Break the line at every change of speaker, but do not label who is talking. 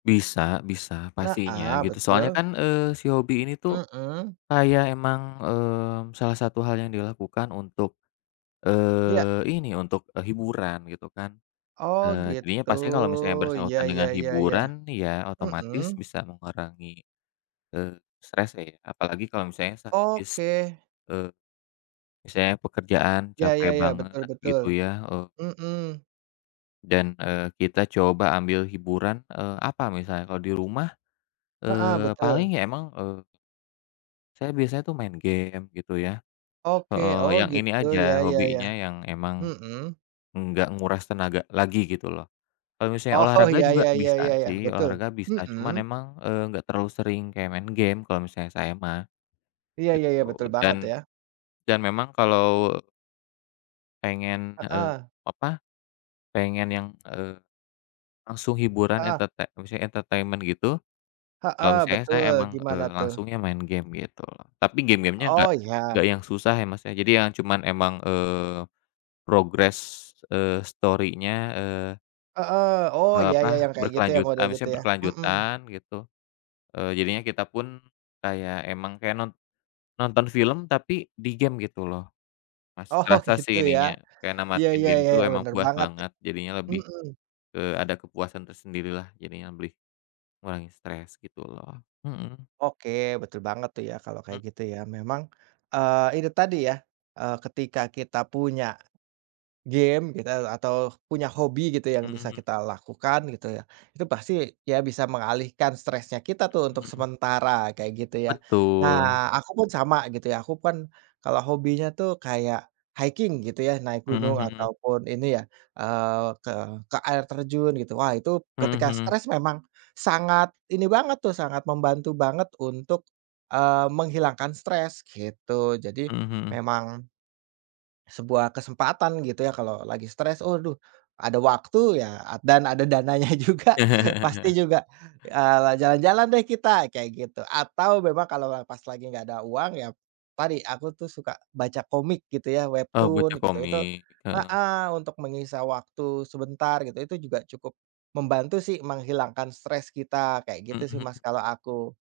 Bisa bisa
Wah a
pastinya
Iya
gitu soalnya
betul.
kan, eee, si hobi ini tuh,
Mhm.
kayak emang, eee, salah satu hal yang dilakukan untuk,
Iya.
eee, ini untuk hiburan gitu kan.
Oh
Eee, jadinya
gitu.
pastinya kalau misalnya
Iya
bersangkutan
iya
dengan
iya, ya.
hiburan, ya
Hmm.
otomatis bisa mengurangi, eee, stres ya. Apalagi kalau misalnya sak s
Oke.
e misalnya pekerjaan
Ya
capek
ya,-ya.
banget,
Betul betul.
gitu ya, eee
Mhm.
Dan, eee, kita coba ambil hiburan, eee, apa, misalnya kalau di rumah,
Heeh,
eee,
betul.
paling ya emang eee Saya biasanya tuh main game, gitu ya
Oke.
heeh,
Oh
yang ini
gitu
aja,
ya ya ya.
hobinya yang emang,
Hmm.
nggak menguras tenaga lagi gitu loh. Kalau misalnya
Oh,
olahraga
ya
juga
ya,-ya,
bisa
ya, ya,
sih,
betul.
olahraga bisa cuman
Hmm.
emang, eee, enggak terlalu sering kayak main game, kalau misalnya saya mah,
Iya,
gitu.
ya ya betul
Dan
banget ya.
dan memang kalau Pengen, eee,
Heeh.
apa, pengen yang, eee, langsung hiburan
Heeh.
enterte maksudnya entertaiment gitu. Kalau
Heeh,
misalnya
betul,
saya emang,
gimana
eee,
tuh?
langsungnya main game gitu tapi game game-nya
Oh
nggak nggak
iya.
yang susah ya maksudnya, jadi yang cuman emang, eee, progress, eee, story-nya, eee
Heeh. Oh
E
ya ya ya
apa,
yang kayak gitu ya,
berkelanjut
model gitu
misalnya
ya? Hmm.
berkelanjutan gitu. Eee, jadinya kita pun kayak emang kayak non nonton film, tapi di game gitu loh. Masih
Oh oh
kerasa
gitu
sih
ya.
ininya, kayak
Iya
namatin
iya
game
iya,
tuh emang
bener
puas
banget de
banget. Jadinya lebih
hmm.
ke ada kepuasan tersendiri lah, jadinya lebih mengurangi stres gitu loh. Hmm.
Oke, betul banget tuh ya, kalau kayak
Mmm.
gitu ya, memang, eee, itu tadi ya, eee, ketika kita punya game kita atau punya hobi gitu yang bisa
Mhm.
kita lakukan, gitu ya. Itu pasti, ya bisa mengalihkan stresnya kita tuh untuk
Hmm.
sementara kayak, gitu ya.
Betul.
Nah, aku pun sama gitu ya. Aku pun kalau hobinya tuh kayak, hiking gitu ya, naik
Hmm
gunung
hmm.
ataupun ini ya, eee, ke ke air terjun gitu, wah itu
Mhm
ketika
mhm.
stres memang sangat ini banget tuh, sangat membantu banget untuk, eee, menghilangkan stres gitu. Jadi
Hmm hmm.
memang sebuah kesempatan gitu ya kalau lagi stres. Aduh ada waktu ya dan ada dananya juga pasti juga, eee, jalan-jalan deh kita, kayak gitu. Atau memang kalau pas lagi nggak ada uang, ya tadi aku tuh suka baca komik gitu ya,
Oh baca
Webtoon gitu itu.
komik. Heeh.
Heeh, untuk menyisa waktu sebentar gitu, itu juga cukup membantu sih menghilangkan stres kita kayak gitu
Mhm
sih
mhm.
Mas, kalau aku.